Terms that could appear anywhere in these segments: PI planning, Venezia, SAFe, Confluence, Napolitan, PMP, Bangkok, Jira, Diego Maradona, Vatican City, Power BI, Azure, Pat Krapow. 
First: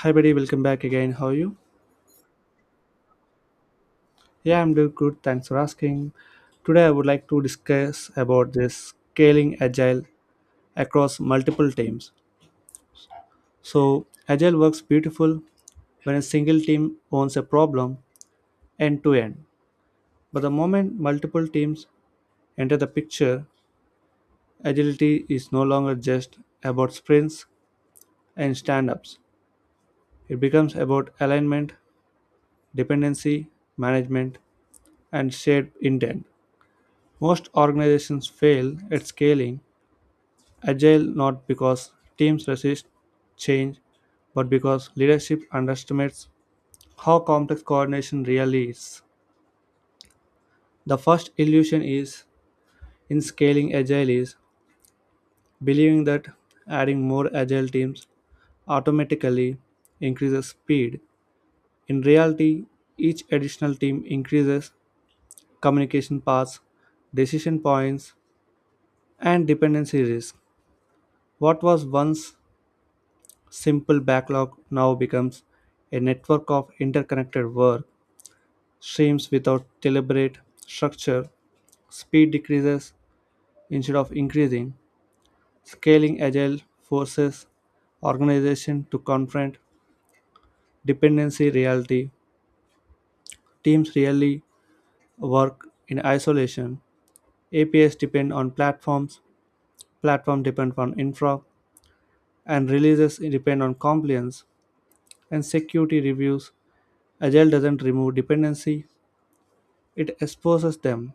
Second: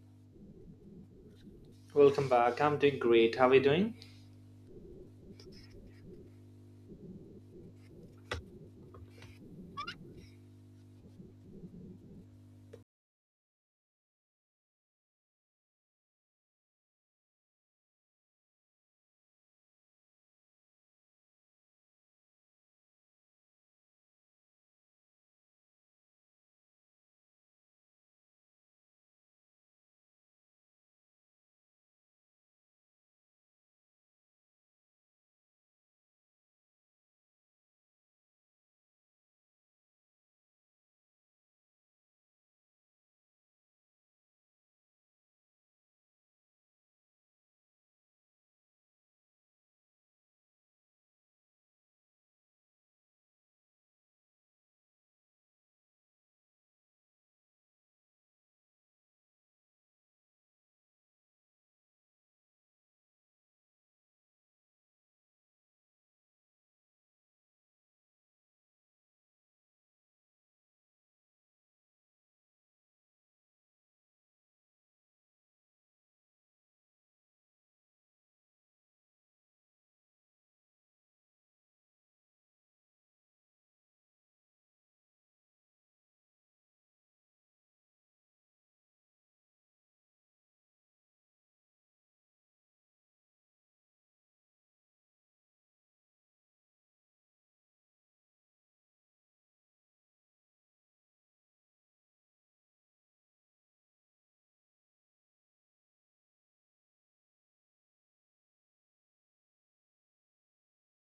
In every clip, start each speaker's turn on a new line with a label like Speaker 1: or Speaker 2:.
Speaker 1: Hi, buddy. Welcome back again. How are you?
Speaker 2: Welcome back. I'm doing great. How are you doing?
Speaker 1: Yeah, I'm doing good. Thanks for asking. Today, I would like to discuss about this scaling agile across multiple teams. So, agile works beautiful when a single team owns a problem end to end. But the moment multiple teams enter the picture, agility is no longer just about sprints and stand ups. It becomes about alignment, dependency, management, and shared intent. Most organizations fail at scaling agile not because teams resist change, but because leadership underestimates how complex coordination really is. The first illusion is in scaling agile is believing that adding more agile teams automatically increases speed. In reality, each additional team increases communication paths, decision points, and dependency risk. What was once simple backlog now becomes a network of interconnected work streams without deliberate structure. Speed decreases instead of increasing. Scaling agile forces organization to confront dependency reality. Teams rarely work in isolation. APIs depend on platforms, platform depend on infra, and releases depend on compliance and security reviews. Agile doesn't remove dependency, it exposes them.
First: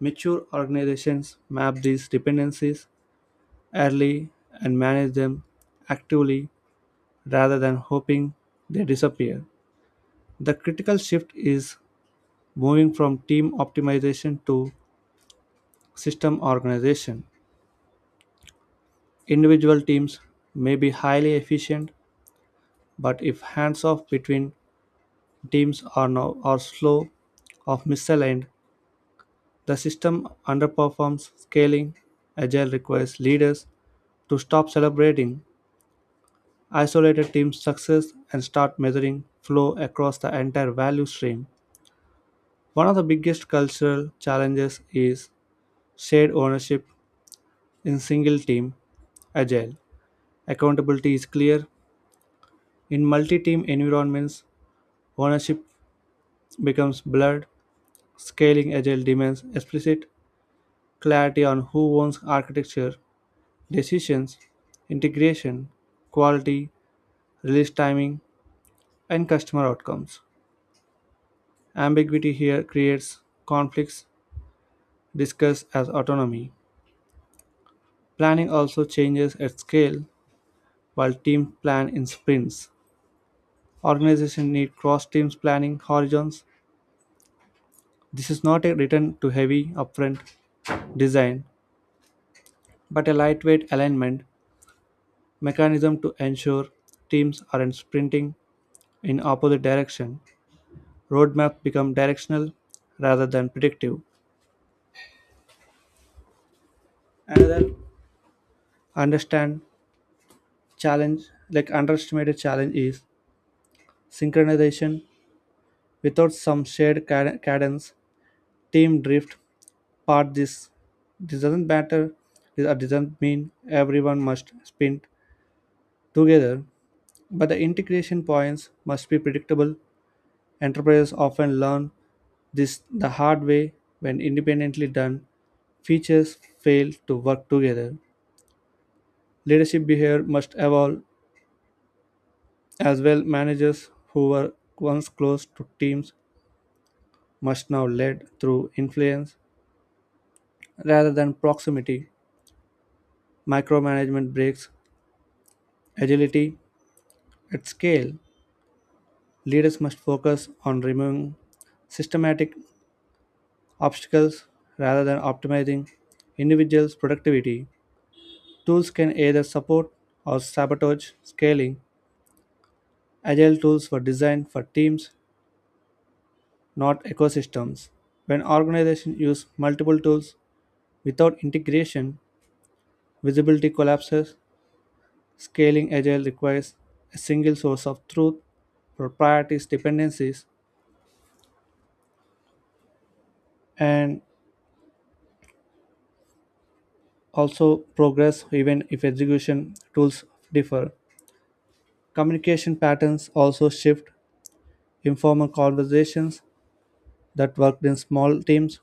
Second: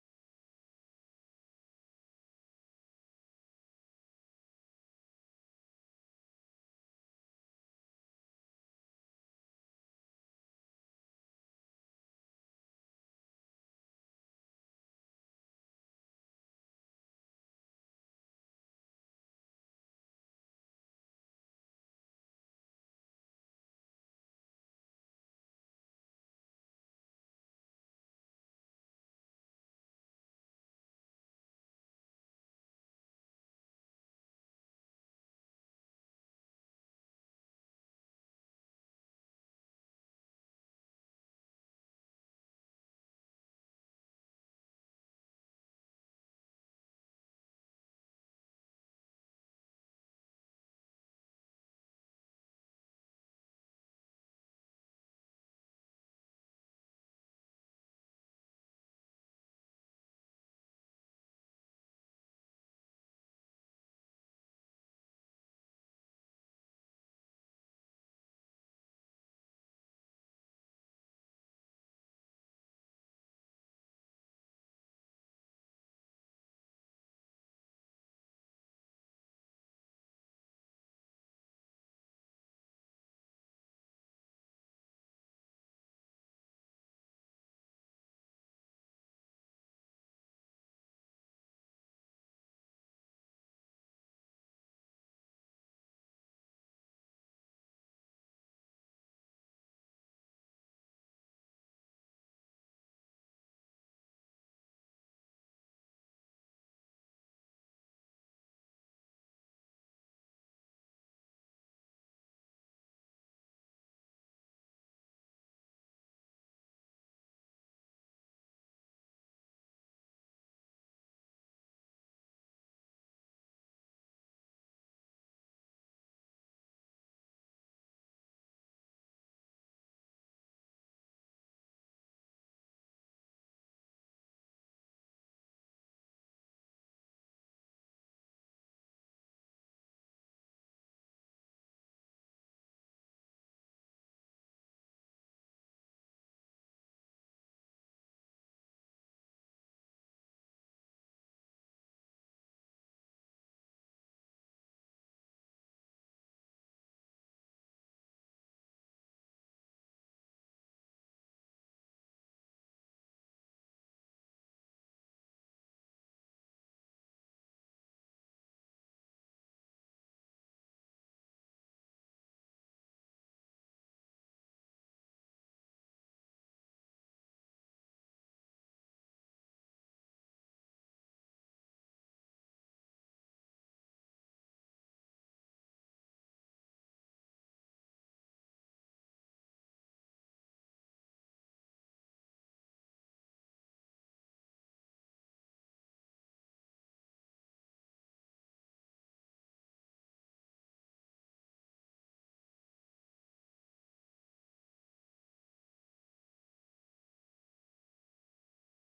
Speaker 1: Mature organizations map these dependencies early and manage them actively rather than hoping they disappear. The critical shift is moving from team optimization to system organization. Individual teams may be highly efficient, but if hands off between teams are, now, are slow or misaligned, the system underperforms scaling. Agile requires leaders to stop celebrating isolated team success and start measuring flow across the entire value stream. One of the biggest cultural challenges is shared ownership in single team agile. Accountability is clear. In multi team environments, ownership becomes blurred. Scaling agile demands explicit clarity on who owns architecture, decisions, integration, quality, release timing, and customer outcomes. Ambiguity here creates conflicts discussed as autonomy. Planning also changes at scale while teams plan in sprints. Organizations need cross teams planning horizons. This is not a return to heavy upfront design, but a lightweight alignment mechanism to ensure teams aren't sprinting in opposite direction. Roadmaps become directional rather than predictive. Another understand challenge, like underestimated challenge, is synchronization without some shared cadence team drift part this doesn't matter or doesn't mean everyone must sprint together, but the integration points must be predictable. Enterprises often learn this the hard way when independently done features fail to work together. Leadership behavior must evolve as well. Managers who were once close to teams must now lead through influence rather than proximity. Micromanagement breaks agility. At scale, leaders must focus on removing systematic obstacles rather than optimizing individuals' productivity. Tools can either support or sabotage scaling. Agile tools were designed for teams, not ecosystems. When organizations use multiple tools without integration, visibility collapses. Scaling agile requires a single source of truth for priorities, dependencies, and also progress even if execution tools differ. Communication patterns also shift. Informal conversations that worked in small teams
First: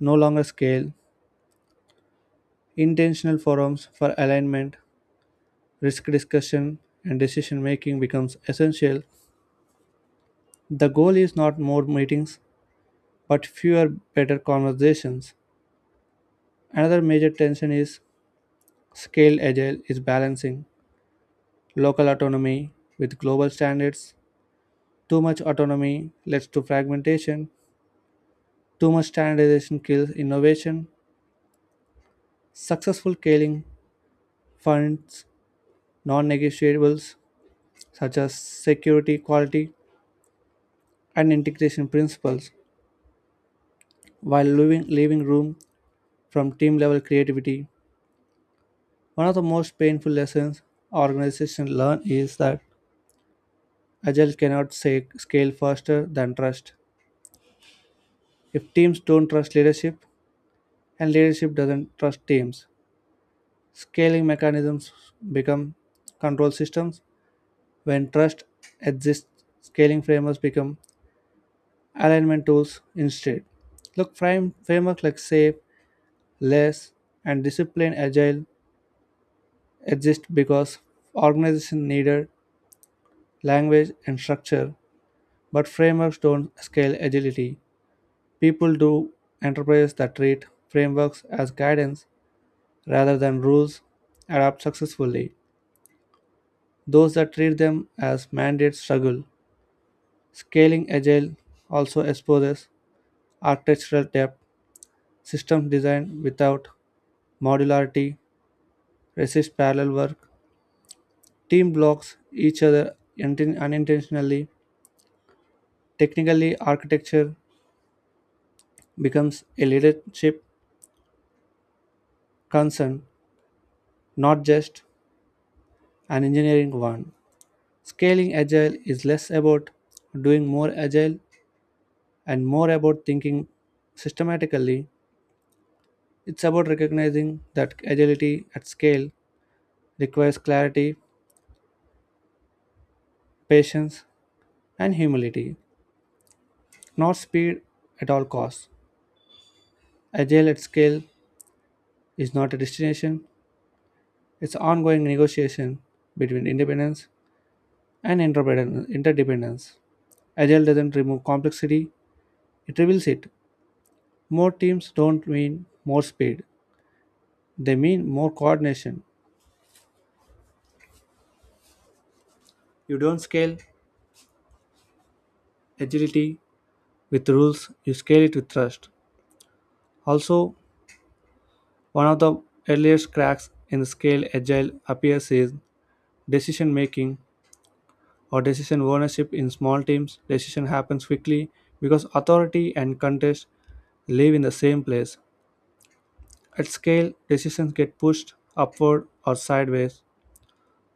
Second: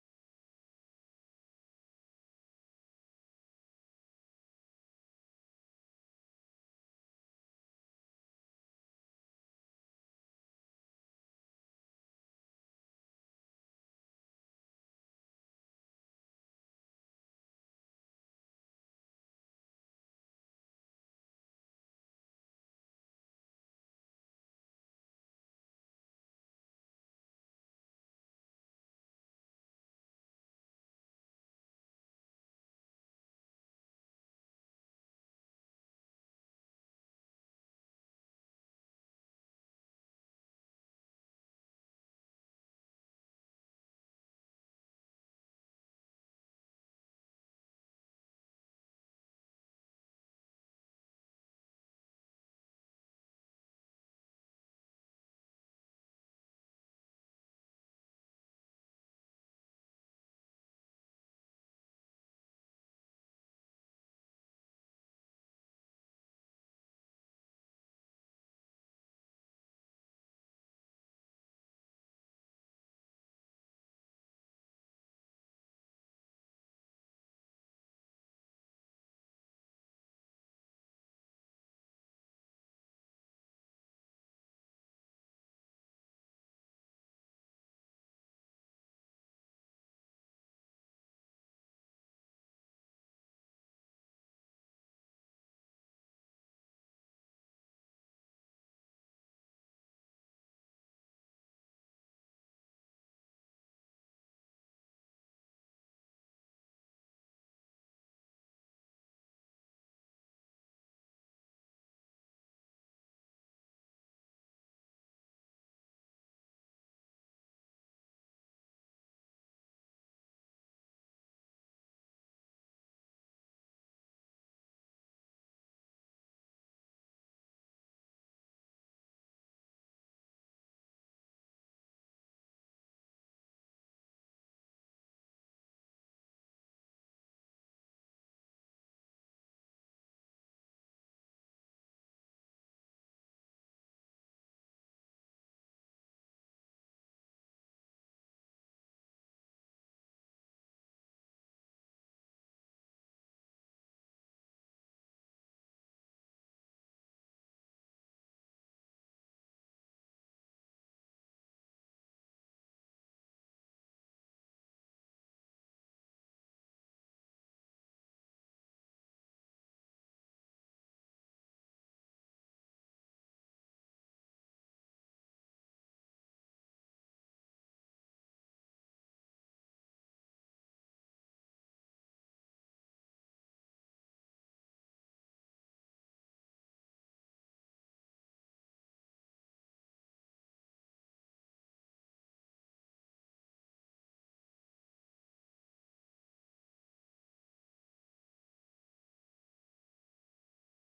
Speaker 1: no longer scale. Intentional forums for alignment, risk discussion, and decision making becomes essential. The goal is not more meetings, but fewer better conversations. Another major tension is scale agile is balancing local autonomy with global standards. Too much autonomy leads to fragmentation. Too much standardization kills innovation. Successful scaling funds non negotiables such as security, quality, and integration principles while leaving room from team level creativity. One of the most painful lessons organizations learn is that agile cannot scale faster than trust. If teams don't trust leadership, and leadership doesn't trust teams, scaling mechanisms become control systems. When trust exists, scaling frameworks become alignment tools instead. Look, frameworks like SAFe, LESS, and Discipline Agile exist because organizations needed language and structure, but frameworks don't scale agility. People do. Enterprises that treat frameworks as guidance rather than rules adapt successfully. Those that treat them as mandates struggle. Scaling Agile also exposes architectural depth, system design without modularity, resists parallel work, team blocks each other unintentionally. Technically, architecture becomes a leadership concern, not just an engineering one. Scaling Agile is less about doing more agile and more about thinking systematically. It's about recognizing that agility at scale requires clarity patience, and humility, not speed at all costs. Agile at scale is not a destination, it's ongoing negotiation between independence and interdependence. Agile doesn't remove complexity, it reveals it. More teams don't mean more speed, they mean more coordination. You don't scale agility with rules, you scale it with trust. Also, one of the earliest cracks in the scale agile appears is decision making or decision ownership in small teams, decision happens quickly because authority and contest live in the same place. At scale, decisions get pushed upward or sideways,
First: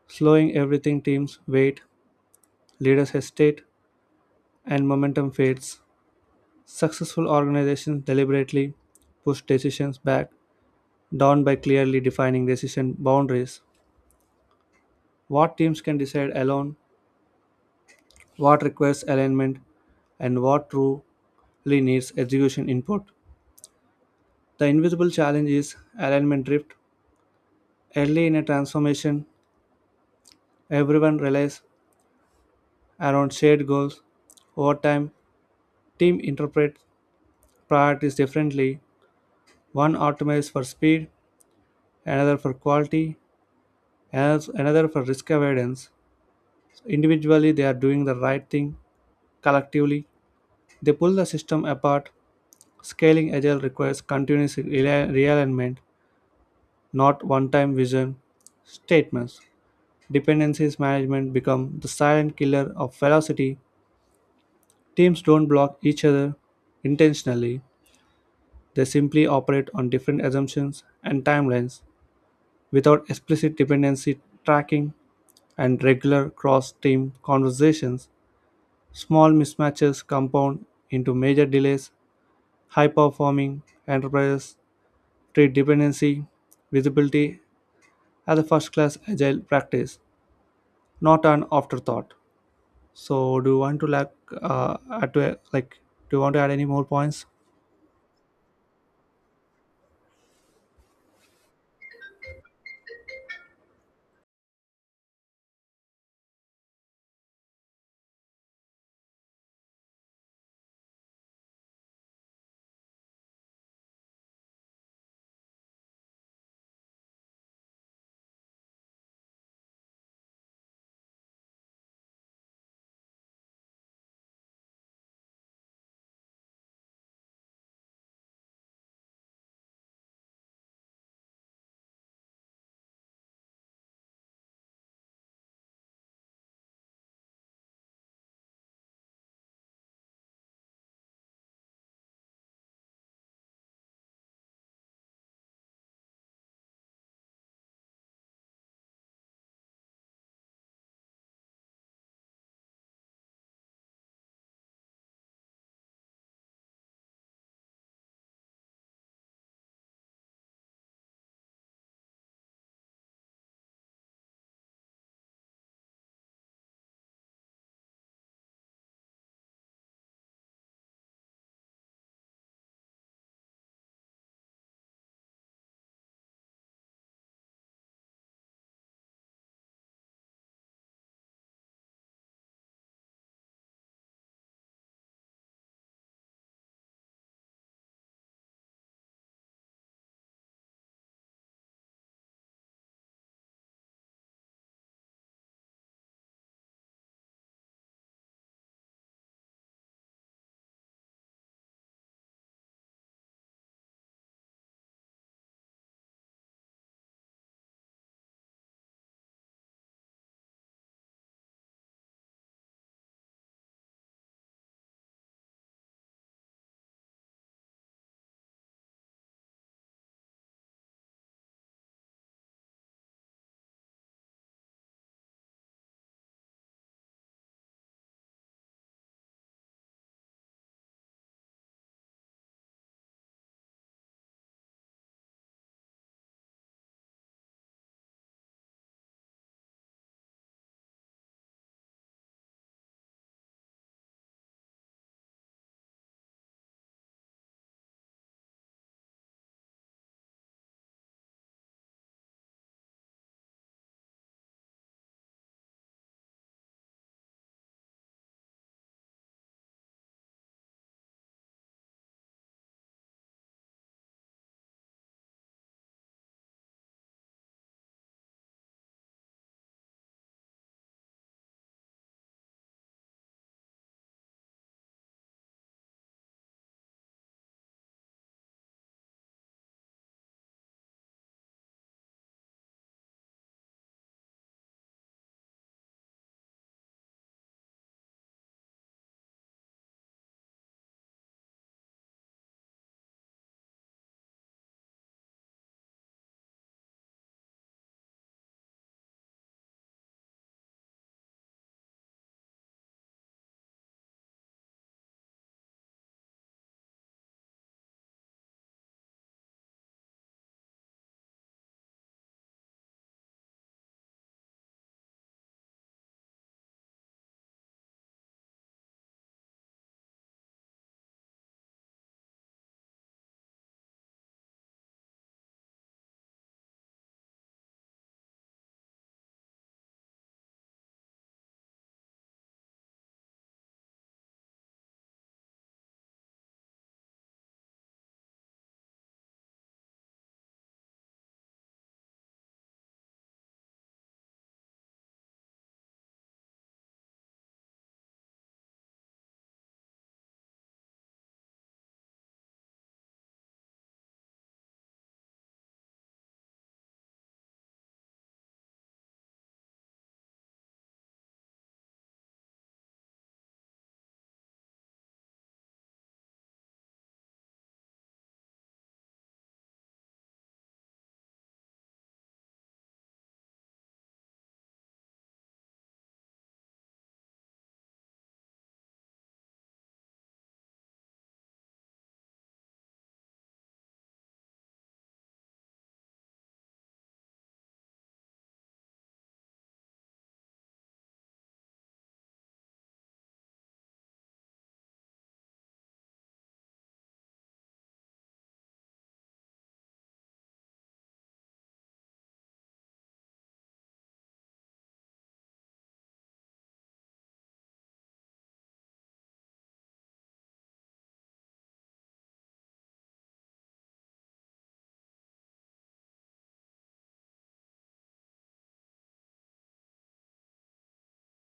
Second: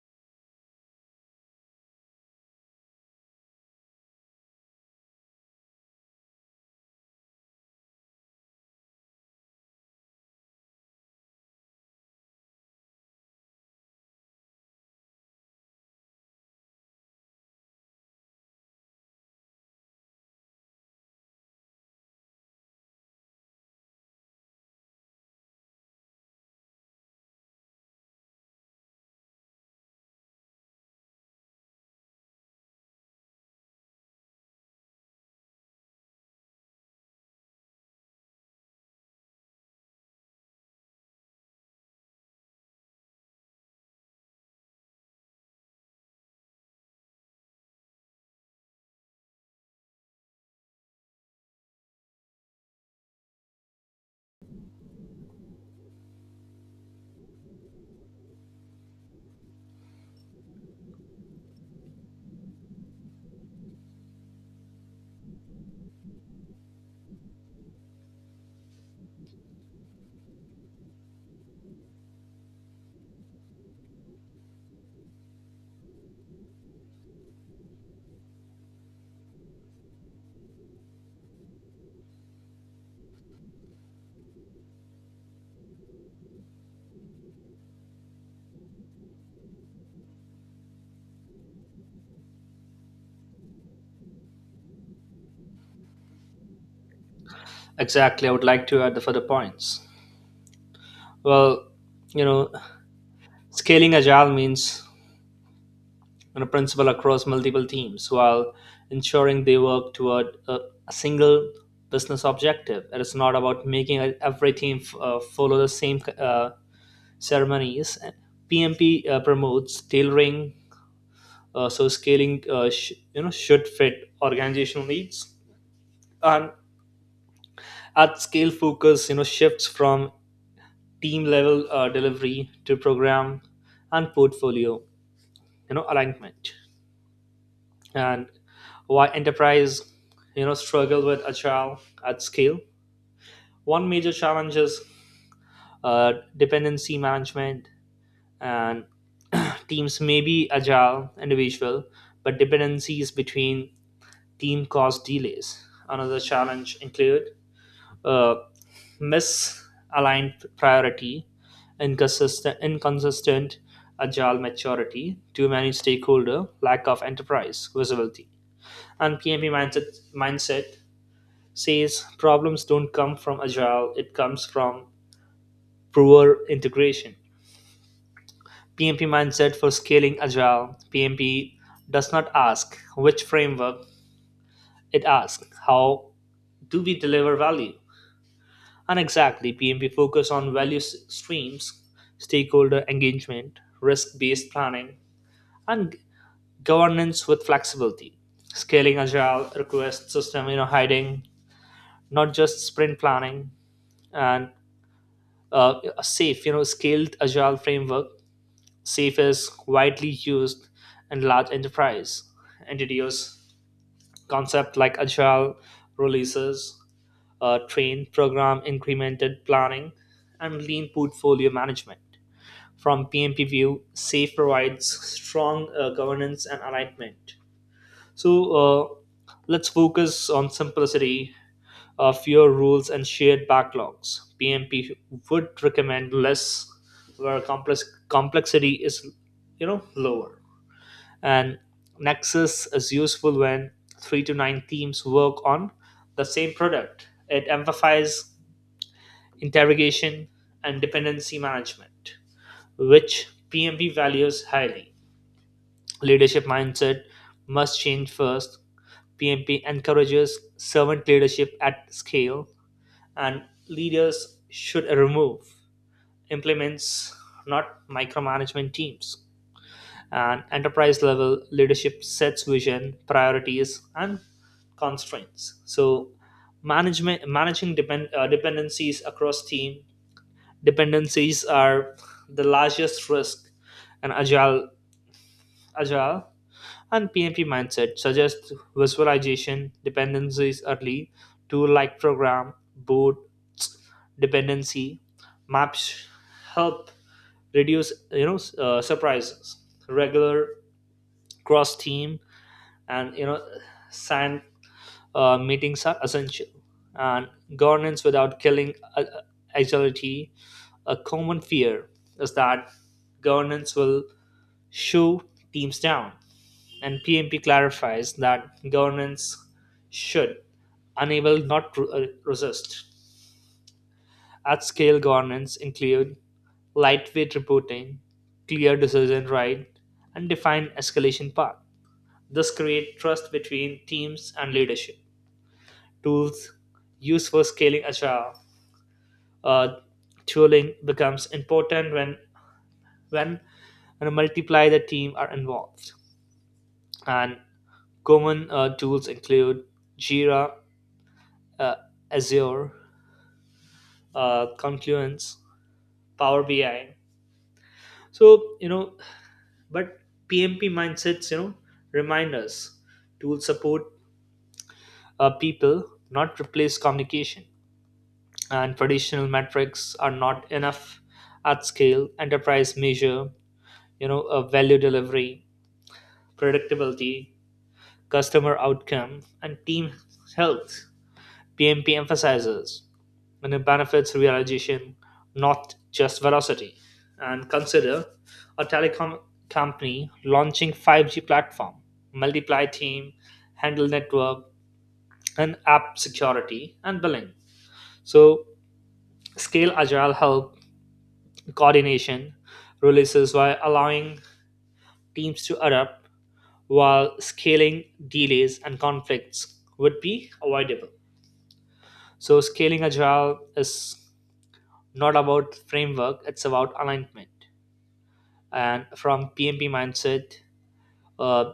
Speaker 1: slowing everything. Teams wait, leaders hesitate, and momentum fades. Successful organizations deliberately push decisions back down by clearly defining decision boundaries. What teams can decide alone, what requires alignment, and what truly needs execution input. The invisible challenge is alignment drift. Early in a transformation, everyone relies around shared goals. Over time, team interprets priorities differently. One optimizes for speed, another for quality, another for risk avoidance. So, individually, they are doing the right thing. Collectively, they pull the system apart. Scaling agile requires continuous realignment, not one time vision statements. Dependencies management become the silent killer of velocity. Teams don't block each other intentionally, they simply operate on different assumptions and timelines without explicit dependency tracking and regular cross team conversations. Small mismatches compound into major delays. High performing enterprises treat dependency visibility as a first class agile practice, not an afterthought. So, do you want to add to do you want to add any more points?
Speaker 2: Exactly, I would like to add the further points. Well, you know, scaling agile means, principle across multiple teams while ensuring they work toward a single business objective. It is not about making every team follow the same ceremonies. PMP promotes tailoring, so scaling should fit organizational needs, and at scale focus, shifts from team level delivery to program and portfolio, alignment. And why enterprise, struggle with agile at scale? One major challenge is dependency management, and teams may be agile individual, but dependencies between team cause delays. Another challenge include uh, misaligned priority, inconsistent agile maturity, too many stakeholder, lack of enterprise visibility. And PMP mindset says problems don't come from agile, it comes from poor integration. PMP mindset for scaling agile, PMP does not ask which framework, it asks how do we deliver value? And exactly, PMP focus on value streams, stakeholder engagement, risk-based planning, and governance with flexibility. Scaling agile request system, you know, hiding not just sprint planning, and a safe, you know, scaled agile framework. Safe is widely used in large enterprise entities. Concept like agile releases, train program incremented planning, and lean portfolio management from PMP view, SAFE provides strong governance and alignment. So, let's focus on simplicity, fewer rules, and shared backlogs. PMP would recommend less where complexity is, you know, lower. And Nexus is useful when three to nine teams work on the same product. It amplifies interrogation and dependency management, which PMP values highly. Leadership mindset must change first. PMP encourages servant leadership at scale, and leaders should remove implements, not micromanagement teams. And enterprise level leadership sets vision, priorities, and constraints. So, management managing dependencies across team, dependencies are the largest risk in agile and PMP mindset suggests visualization dependencies early, tool like program, boot, dependency, maps help reduce, surprises. Regular cross team and, you know, SAN meetings are essential. And governance without killing agility. A common fear is that governance will shoot teams down, and PMP clarifies that governance should enable, not resist. At scale, governance include lightweight reporting, clear decision right, and defined escalation path. This create trust between teams and leadership. Tools used for scaling agile, uh, tooling becomes important when when multiply the team are involved. And common tools include Jira, uh, Azure, Confluence, Power BI. So, you know, but PMP mindsets, you know, remind us tools support people, not replace communication. And traditional metrics are not enough at scale. Enterprise measure, you know, value delivery, predictability, customer outcome, and team health. PMP emphasizes and it benefits realization, not just velocity. And consider a telecom company launching 5G platform, multiply team, handle network, and app security and billing. So scale agile help coordination releases by allowing teams to adapt, while scaling delays and conflicts would be avoidable. So scaling agile is not about framework, it's about alignment. And from PMP mindset, uh,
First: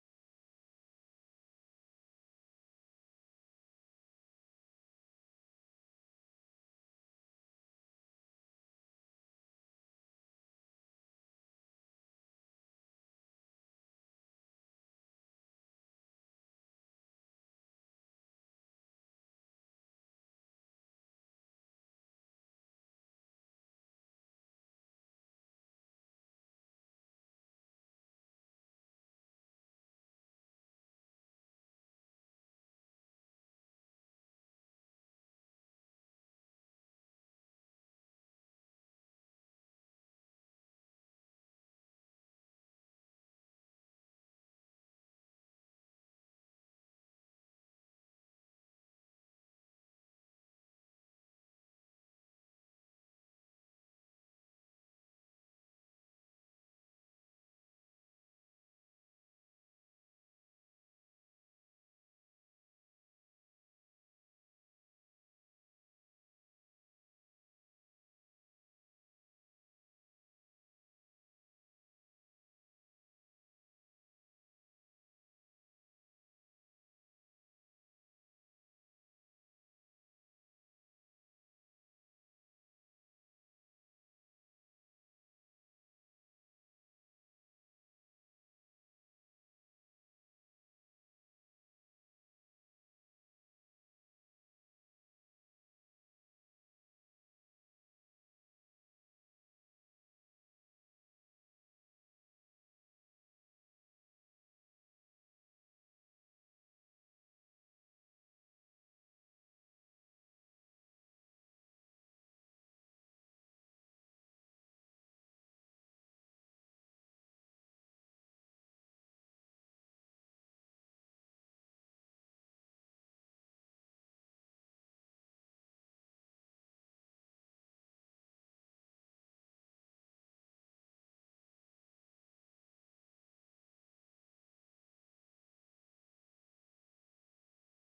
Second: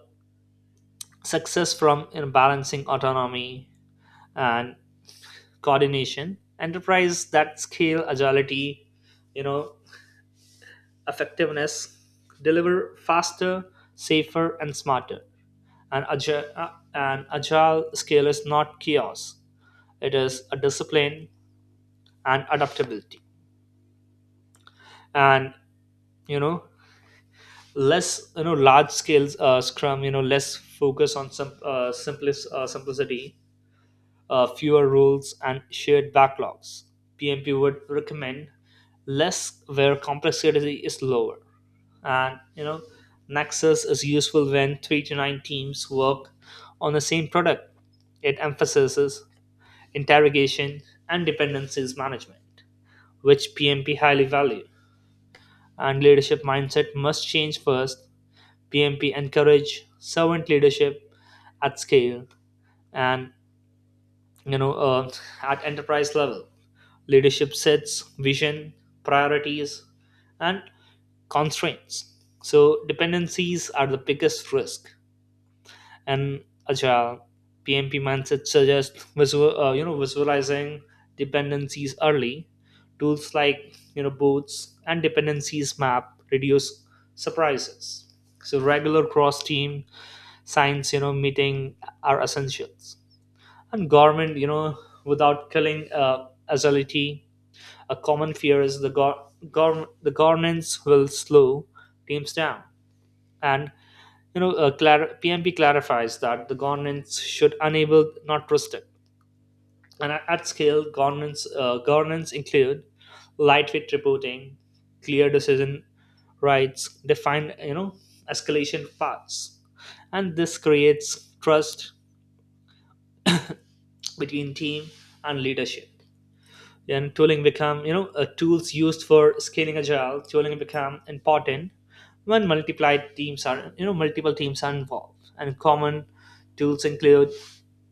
Speaker 2: success from, you know, balancing autonomy and coordination. Enterprise that scale agility, you know, effectiveness, deliver faster, safer, and smarter. And agile scale is not chaos; it is a discipline and adaptability. And you know, less, you know, large scales scrum, you know, less focus on some simplicity, fewer rules, and shared backlogs. PMP would recommend less where complexity is lower. And, you know, Nexus is useful when three to nine teams work on the same product. It emphasizes interrogation and dependencies management, which PMP highly value. And leadership mindset must change first. PMP encourage servant leadership at scale, and you know uh, at enterprise level, leadership sets vision, priorities, and constraints. So, dependencies are the biggest risk. And agile PMP mindset suggests visualizing dependencies early. Tools like, you know, boards and dependencies map reduce surprises. So regular cross-team science, you know, meeting are essentials. And government, you know, without killing agility. A common fear is the the governance will slow teams down, and PMP clarifies that the governance should enable, not restrict. And at scale, governance include lightweight reporting, clear decision rights, defined, you know, escalation paths, and this creates trust between team and leadership. And tooling become, you know, tools used for scaling agile tooling become important when multiplied teams are, you know, multiple teams are involved, and common tools include,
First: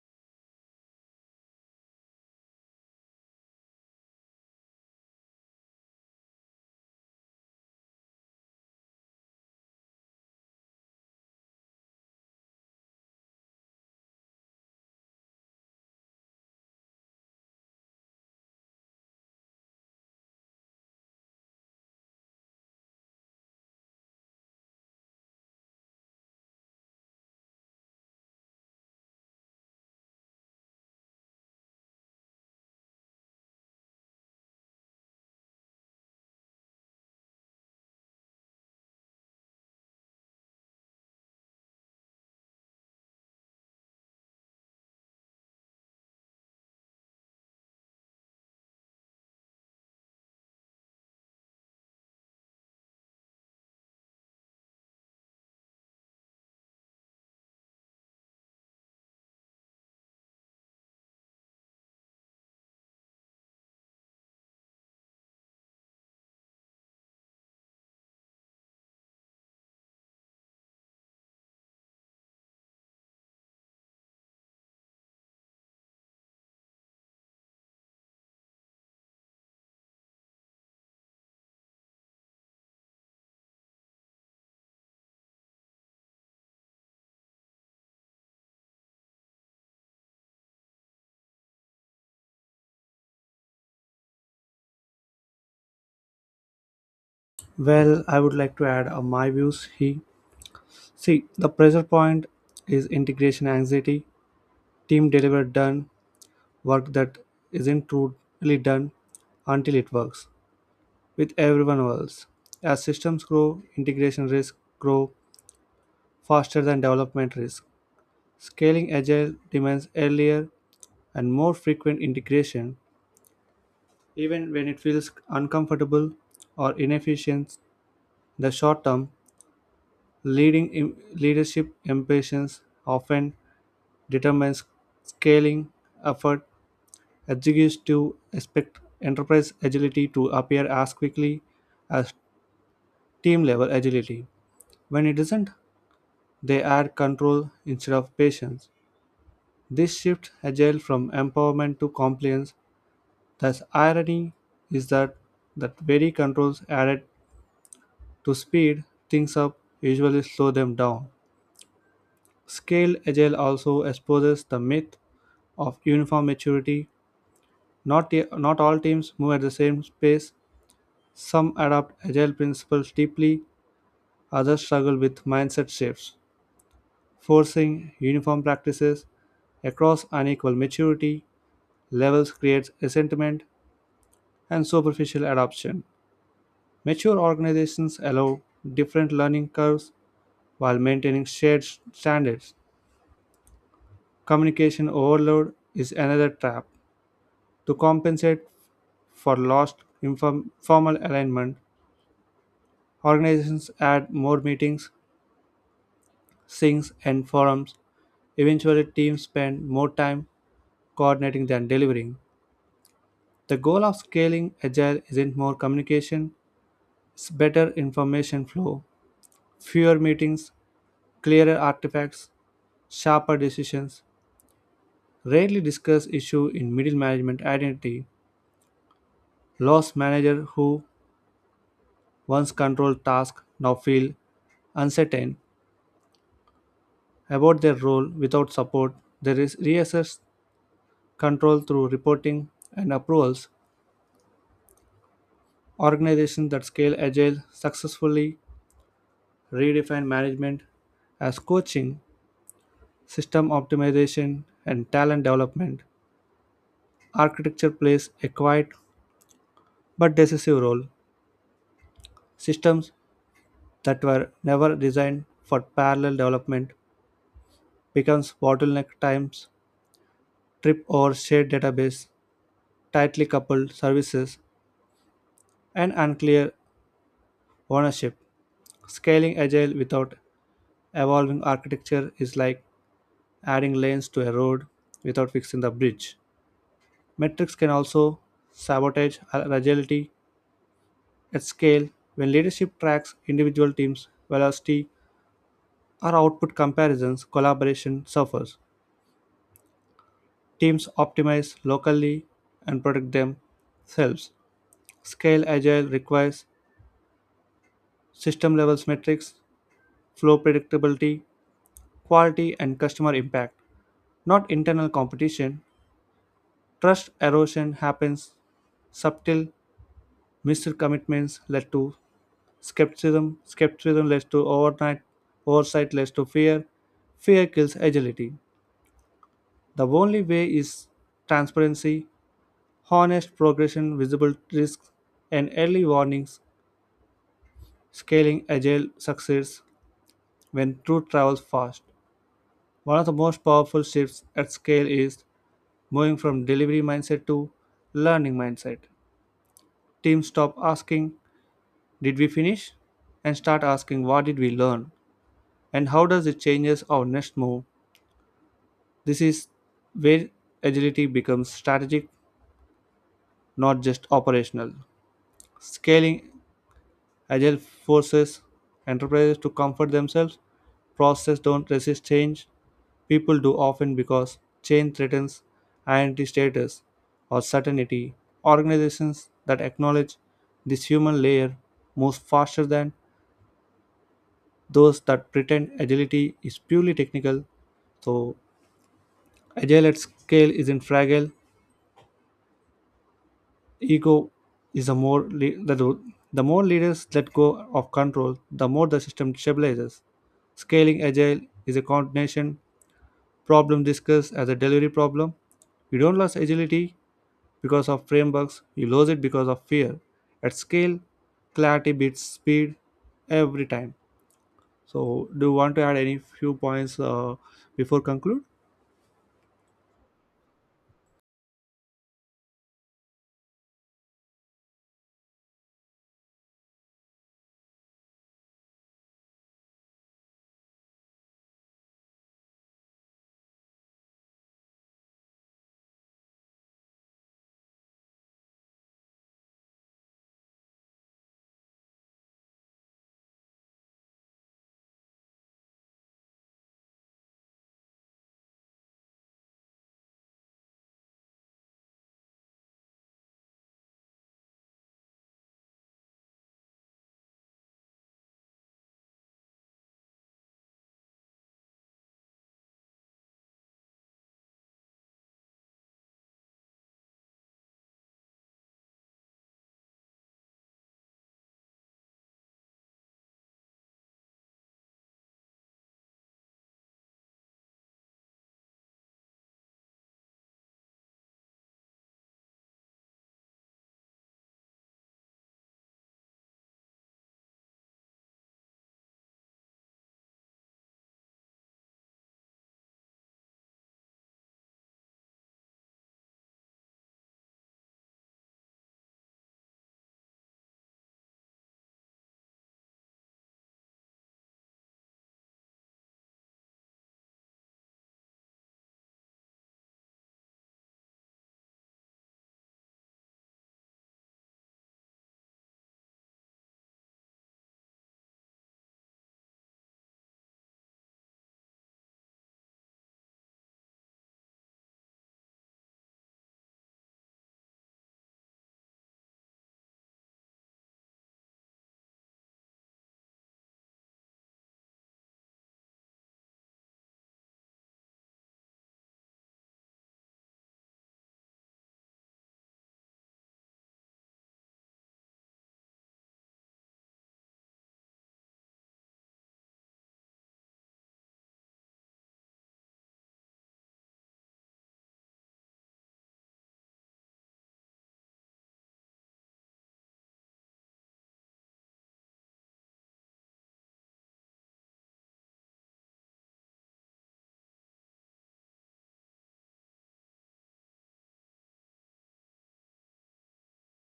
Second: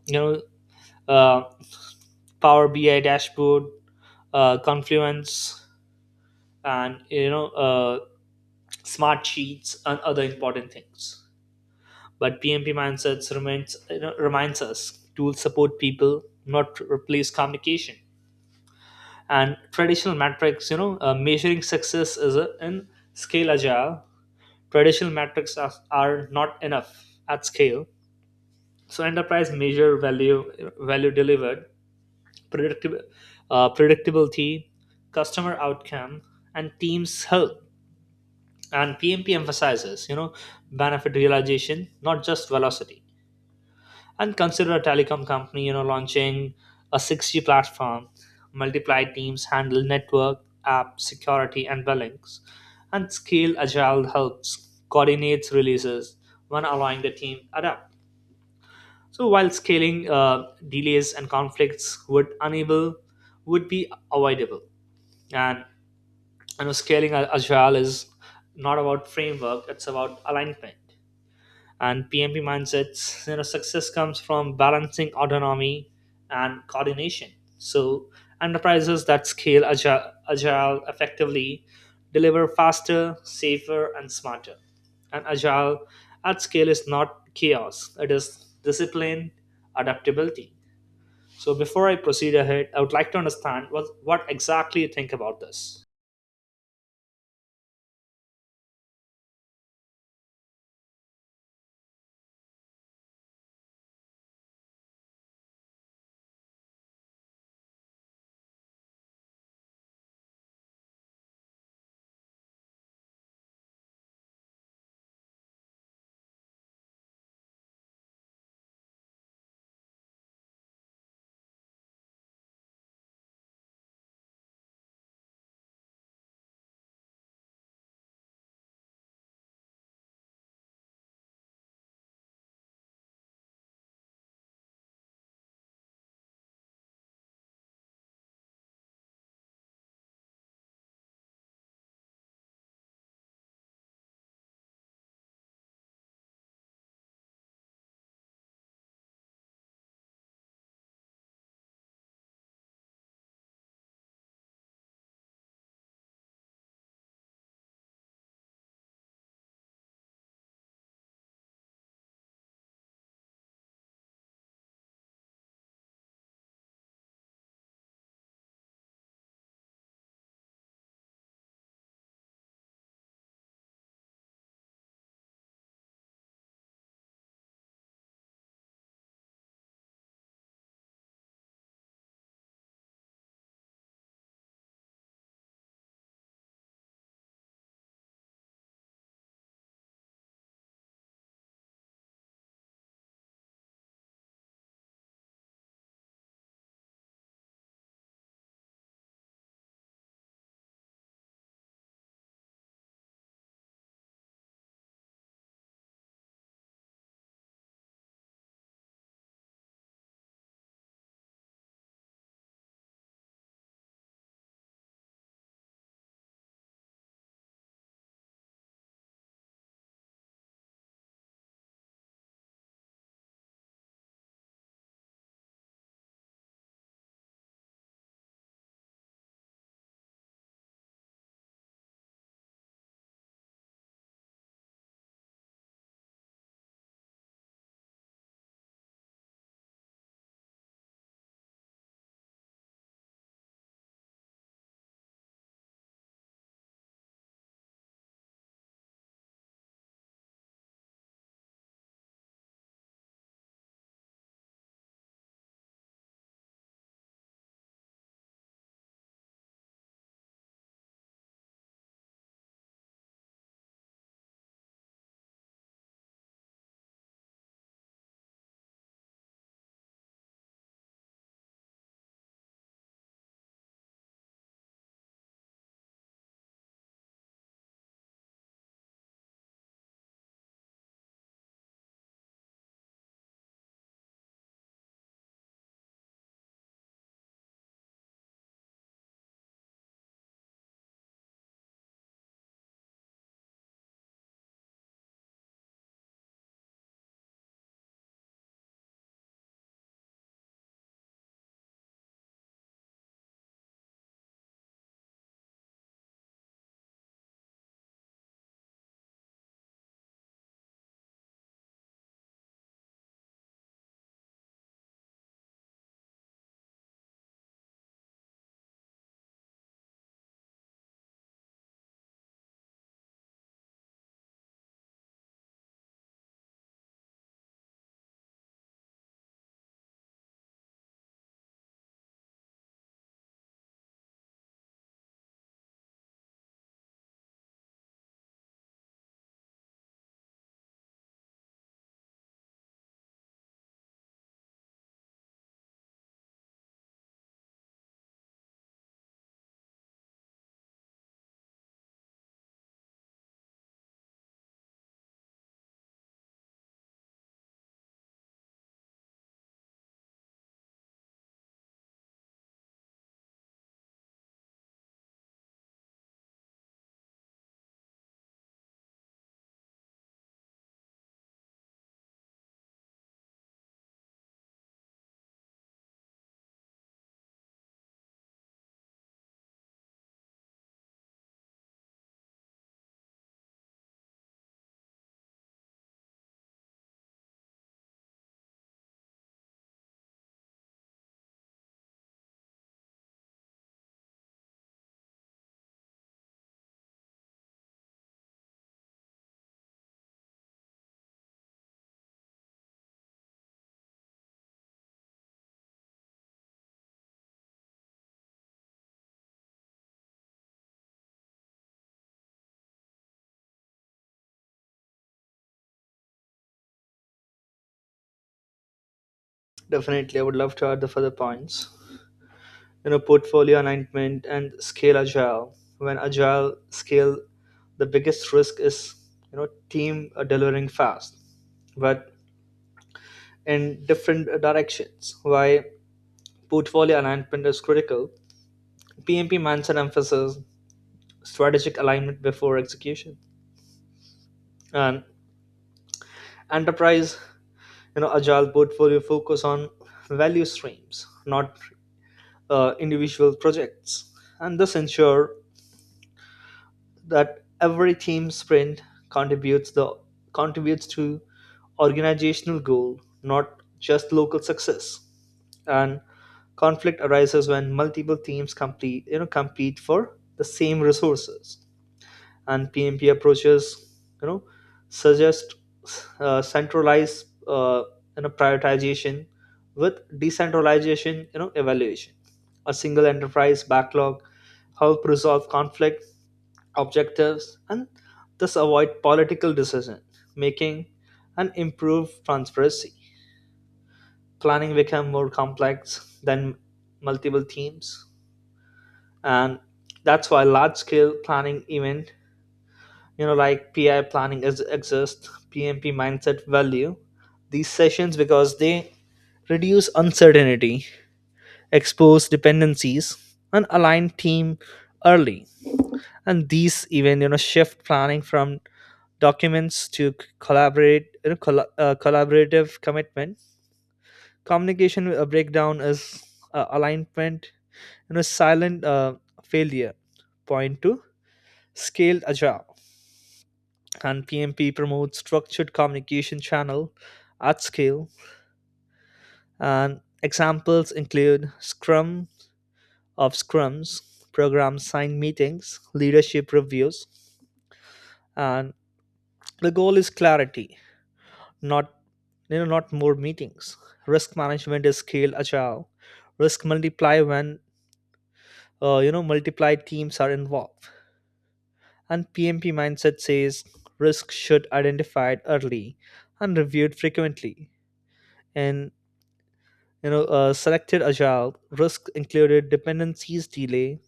Speaker 2: you know, uh, power bi dashboard, confluence and, you know, smart sheets and other important things, but pmp mindsets remains, you know, reminds us tools support people, not replace communication. And traditional metrics, you know, measuring success is a, in scale agile, traditional metrics are not enough at scale, so enterprise measure value delivered, predictable, predictability, customer outcome and teams health. And pmp emphasizes, you know, benefit realization, not just velocity. And consider a telecom company, you know, launching a 6G platform, multiply teams handle network, app security and billings. And scale agile helps coordinates releases when allowing the team adapt. So while scaling, delays and conflicts would unable would be avoidable. And, you know, scaling agile is not about framework, it's about alignment. And PMP mindsets. You know, success comes from balancing autonomy and coordination. So enterprises that scale agile effectively deliver faster, safer, and smarter. And agile at scale is not chaos; it is discipline, adaptability. So, before I proceed ahead, I would like to understand what exactly you think about this.
Speaker 1: Well, I would like to add my views. He see the pressure point is integration anxiety. Team delivered done work that isn't truly done until it works with everyone else. As systems grow, integration risk grow faster than development risk. Scaling agile demands earlier and more frequent integration, even when it feels uncomfortable or inefficient. The short-term leadership ambitions often determines scaling effort. Executives expect enterprise agility to appear as quickly as team-level agility. When it does isn't, they add control instead of patience. This shifts agile from empowerment to compliance. Thus, irony is that very controls added to speed things up usually slow them down. Scaled Agile also exposes the myth of uniform maturity. Not all teams move at the same pace. Some adopt Agile principles deeply, others struggle with mindset shifts, forcing uniform practices across unequal maturity levels creates resentment and superficial adoption. Mature organizations allow different learning curves while maintaining shared standards. Communication overload is another trap. To compensate for lost formal alignment, organizations add more meetings, syncs, and forums. Eventually, teams spend more time coordinating than delivering. The goal of scaling agile isn't more communication, it's better information flow, fewer meetings, clearer artifacts, sharper decisions. Rarely discuss issue in middle management identity. Lost manager who once controlled task now feel uncertain about their role without support. There is reassess control through reporting and approvals. Organizations that scale agile successfully redefine management as coaching, system optimization, and talent development. Architecture plays a quiet but decisive role. Systems that were never designed for parallel development becomes bottleneck times, trip over shared database, tightly coupled services, and unclear ownership. Scaling agile without evolving architecture is like adding lanes to a road without fixing the bridge. Metrics can also sabotage agility at scale when leadership tracks individual teams' velocity or output comparisons, collaboration suffers. Teams optimize locally and protect themselves. Scale agile requires system levels metrics, flow predictability, quality, and customer impact, not internal competition. Trust erosion happens. Subtle missed commitments led to skepticism. Skepticism led to overnight oversight led to fear. Fear kills agility. The only way is transparency, honest progression, visible risks, and early warnings. Scaling agile success when truth travels fast. One of the most powerful shifts at scale is moving from delivery mindset to learning mindset. Teams stop asking, "Did we finish?" And start asking what did we learn and how does it changes our next move? This is where agility becomes strategic, not just operational. Scaling agile forces enterprises to comfort themselves. Processes don't resist change. People do often because change threatens identity status or certainty. Organizations that acknowledge this human layer move faster than those that pretend agility is purely technical. So, agile at scale isn't fragile. Ego is the more leaders let go of control, the more the system stabilizes. Scaling agile is a coordination problem discussed as a delivery problem. You don't lose agility because of frameworks, you lose it because of fear. At scale, clarity beats speed every time. So, do you want to add any few points before conclude?
Speaker 2: Definitely, I would love to add the further points. You know, portfolio alignment and scale agile, when agile scale, the biggest risk is, you know, team are delivering fast, but in different directions. Why portfolio alignment is critical: pmp mindset emphasis strategic alignment before execution. And enterprise, you know, agile portfolio focus on value streams, not individual projects, and this ensure that every team sprint contributes the contributes to organizational goal, not just local success. And conflict arises when multiple teams complete you know compete for the same resources. And PMP approaches, you know, suggest centralized, prioritization with decentralization, you know, evaluation. A single enterprise backlog help resolve conflict objectives and thus avoid political decision making and improve transparency. Planning become more complex than multiple teams, and that's why large scale planning event, you know, like PI planning is exist. PMP mindset value these sessions because they reduce uncertainty, expose dependencies, and align team early. And these even, you know, shift planning from documents to c- collaborate you know, colla collaborative commitment. Communication breakdown is alignment, you know, silent failure point two scaled agile, and pmp promotes structured communication channel at scale. And examples include scrum of scrums, program sign meetings, leadership reviews. And the goal is clarity, not, you know, not more meetings. Risk management is scale agile, risk multiply when multiply teams are involved. And pmp mindset says risk should identified early and reviewed frequently. And, you know, selected agile risk included dependencies delay,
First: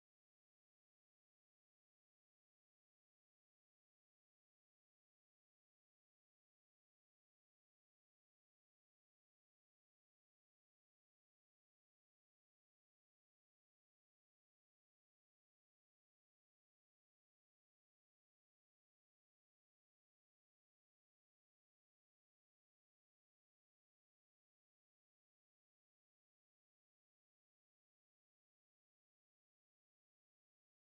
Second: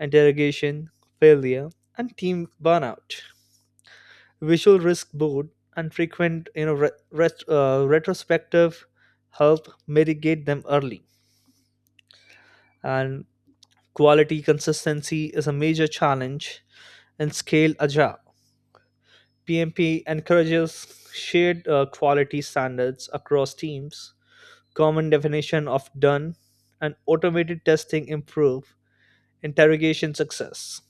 Speaker 2: interrogation failure, and team burnout. Visual risk board and frequent, you know, retrospective help mitigate them early. And quality consistency is a major challenge in scale agile. PMP encourages shared quality standards across teams, common definition of done, and automated testing improve interrogation success.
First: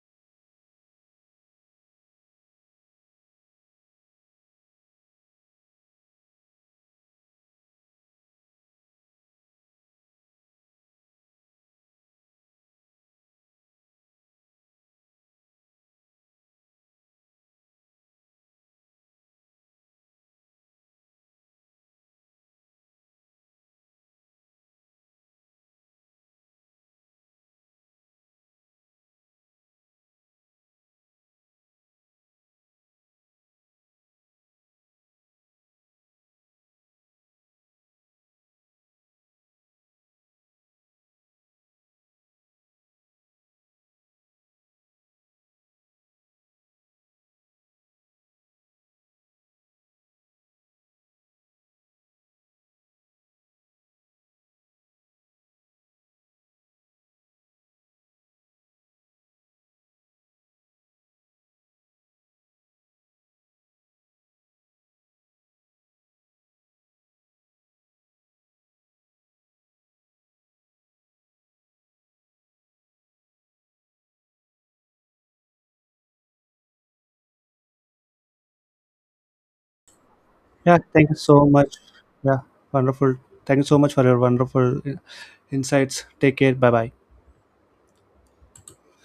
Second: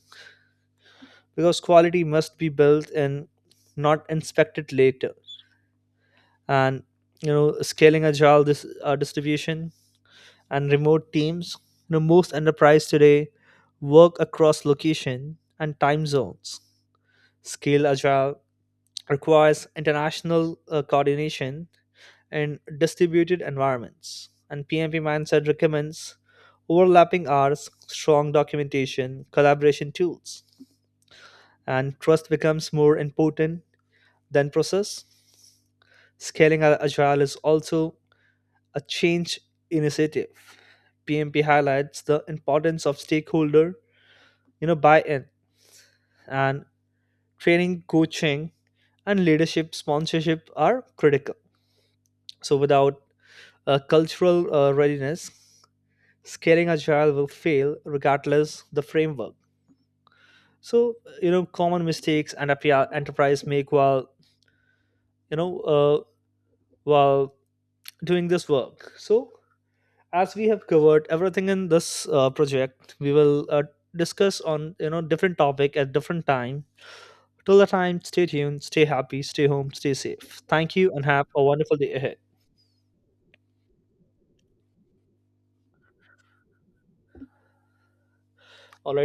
Speaker 2: Because quality must be built in, not inspected later. And, you know, scaling agile this distribution and remote teams. You know, most enterprise today work across location and time zones. Scale agile requires international coordination in distributed environments. And PMP mindset recommends overlapping hours, strong documentation, collaboration tools, and trust becomes more important than process. Scaling agile is also a change initiative. PMP highlights the importance of stakeholder, you know, buy-in and training, coaching, and leadership sponsorship are critical. So without a cultural readiness, scaling agile will fail regardless the framework. So, you know, common mistakes and enterprise make while you know uh, while doing this work. So as we have covered everything in this project, we will discuss on, you know, different topic at different time. Till the time, stay tuned, stay happy, stay home, stay safe. Thank
Speaker 1: Yeah,
Speaker 2: you and
Speaker 1: thank you
Speaker 2: have a
Speaker 1: so
Speaker 2: wonderful
Speaker 1: much.
Speaker 2: day ahead.
Speaker 1: Yeah, wonderful. Thank you so much for your wonderful insights. Take care. Bye bye.
Speaker 2: All right.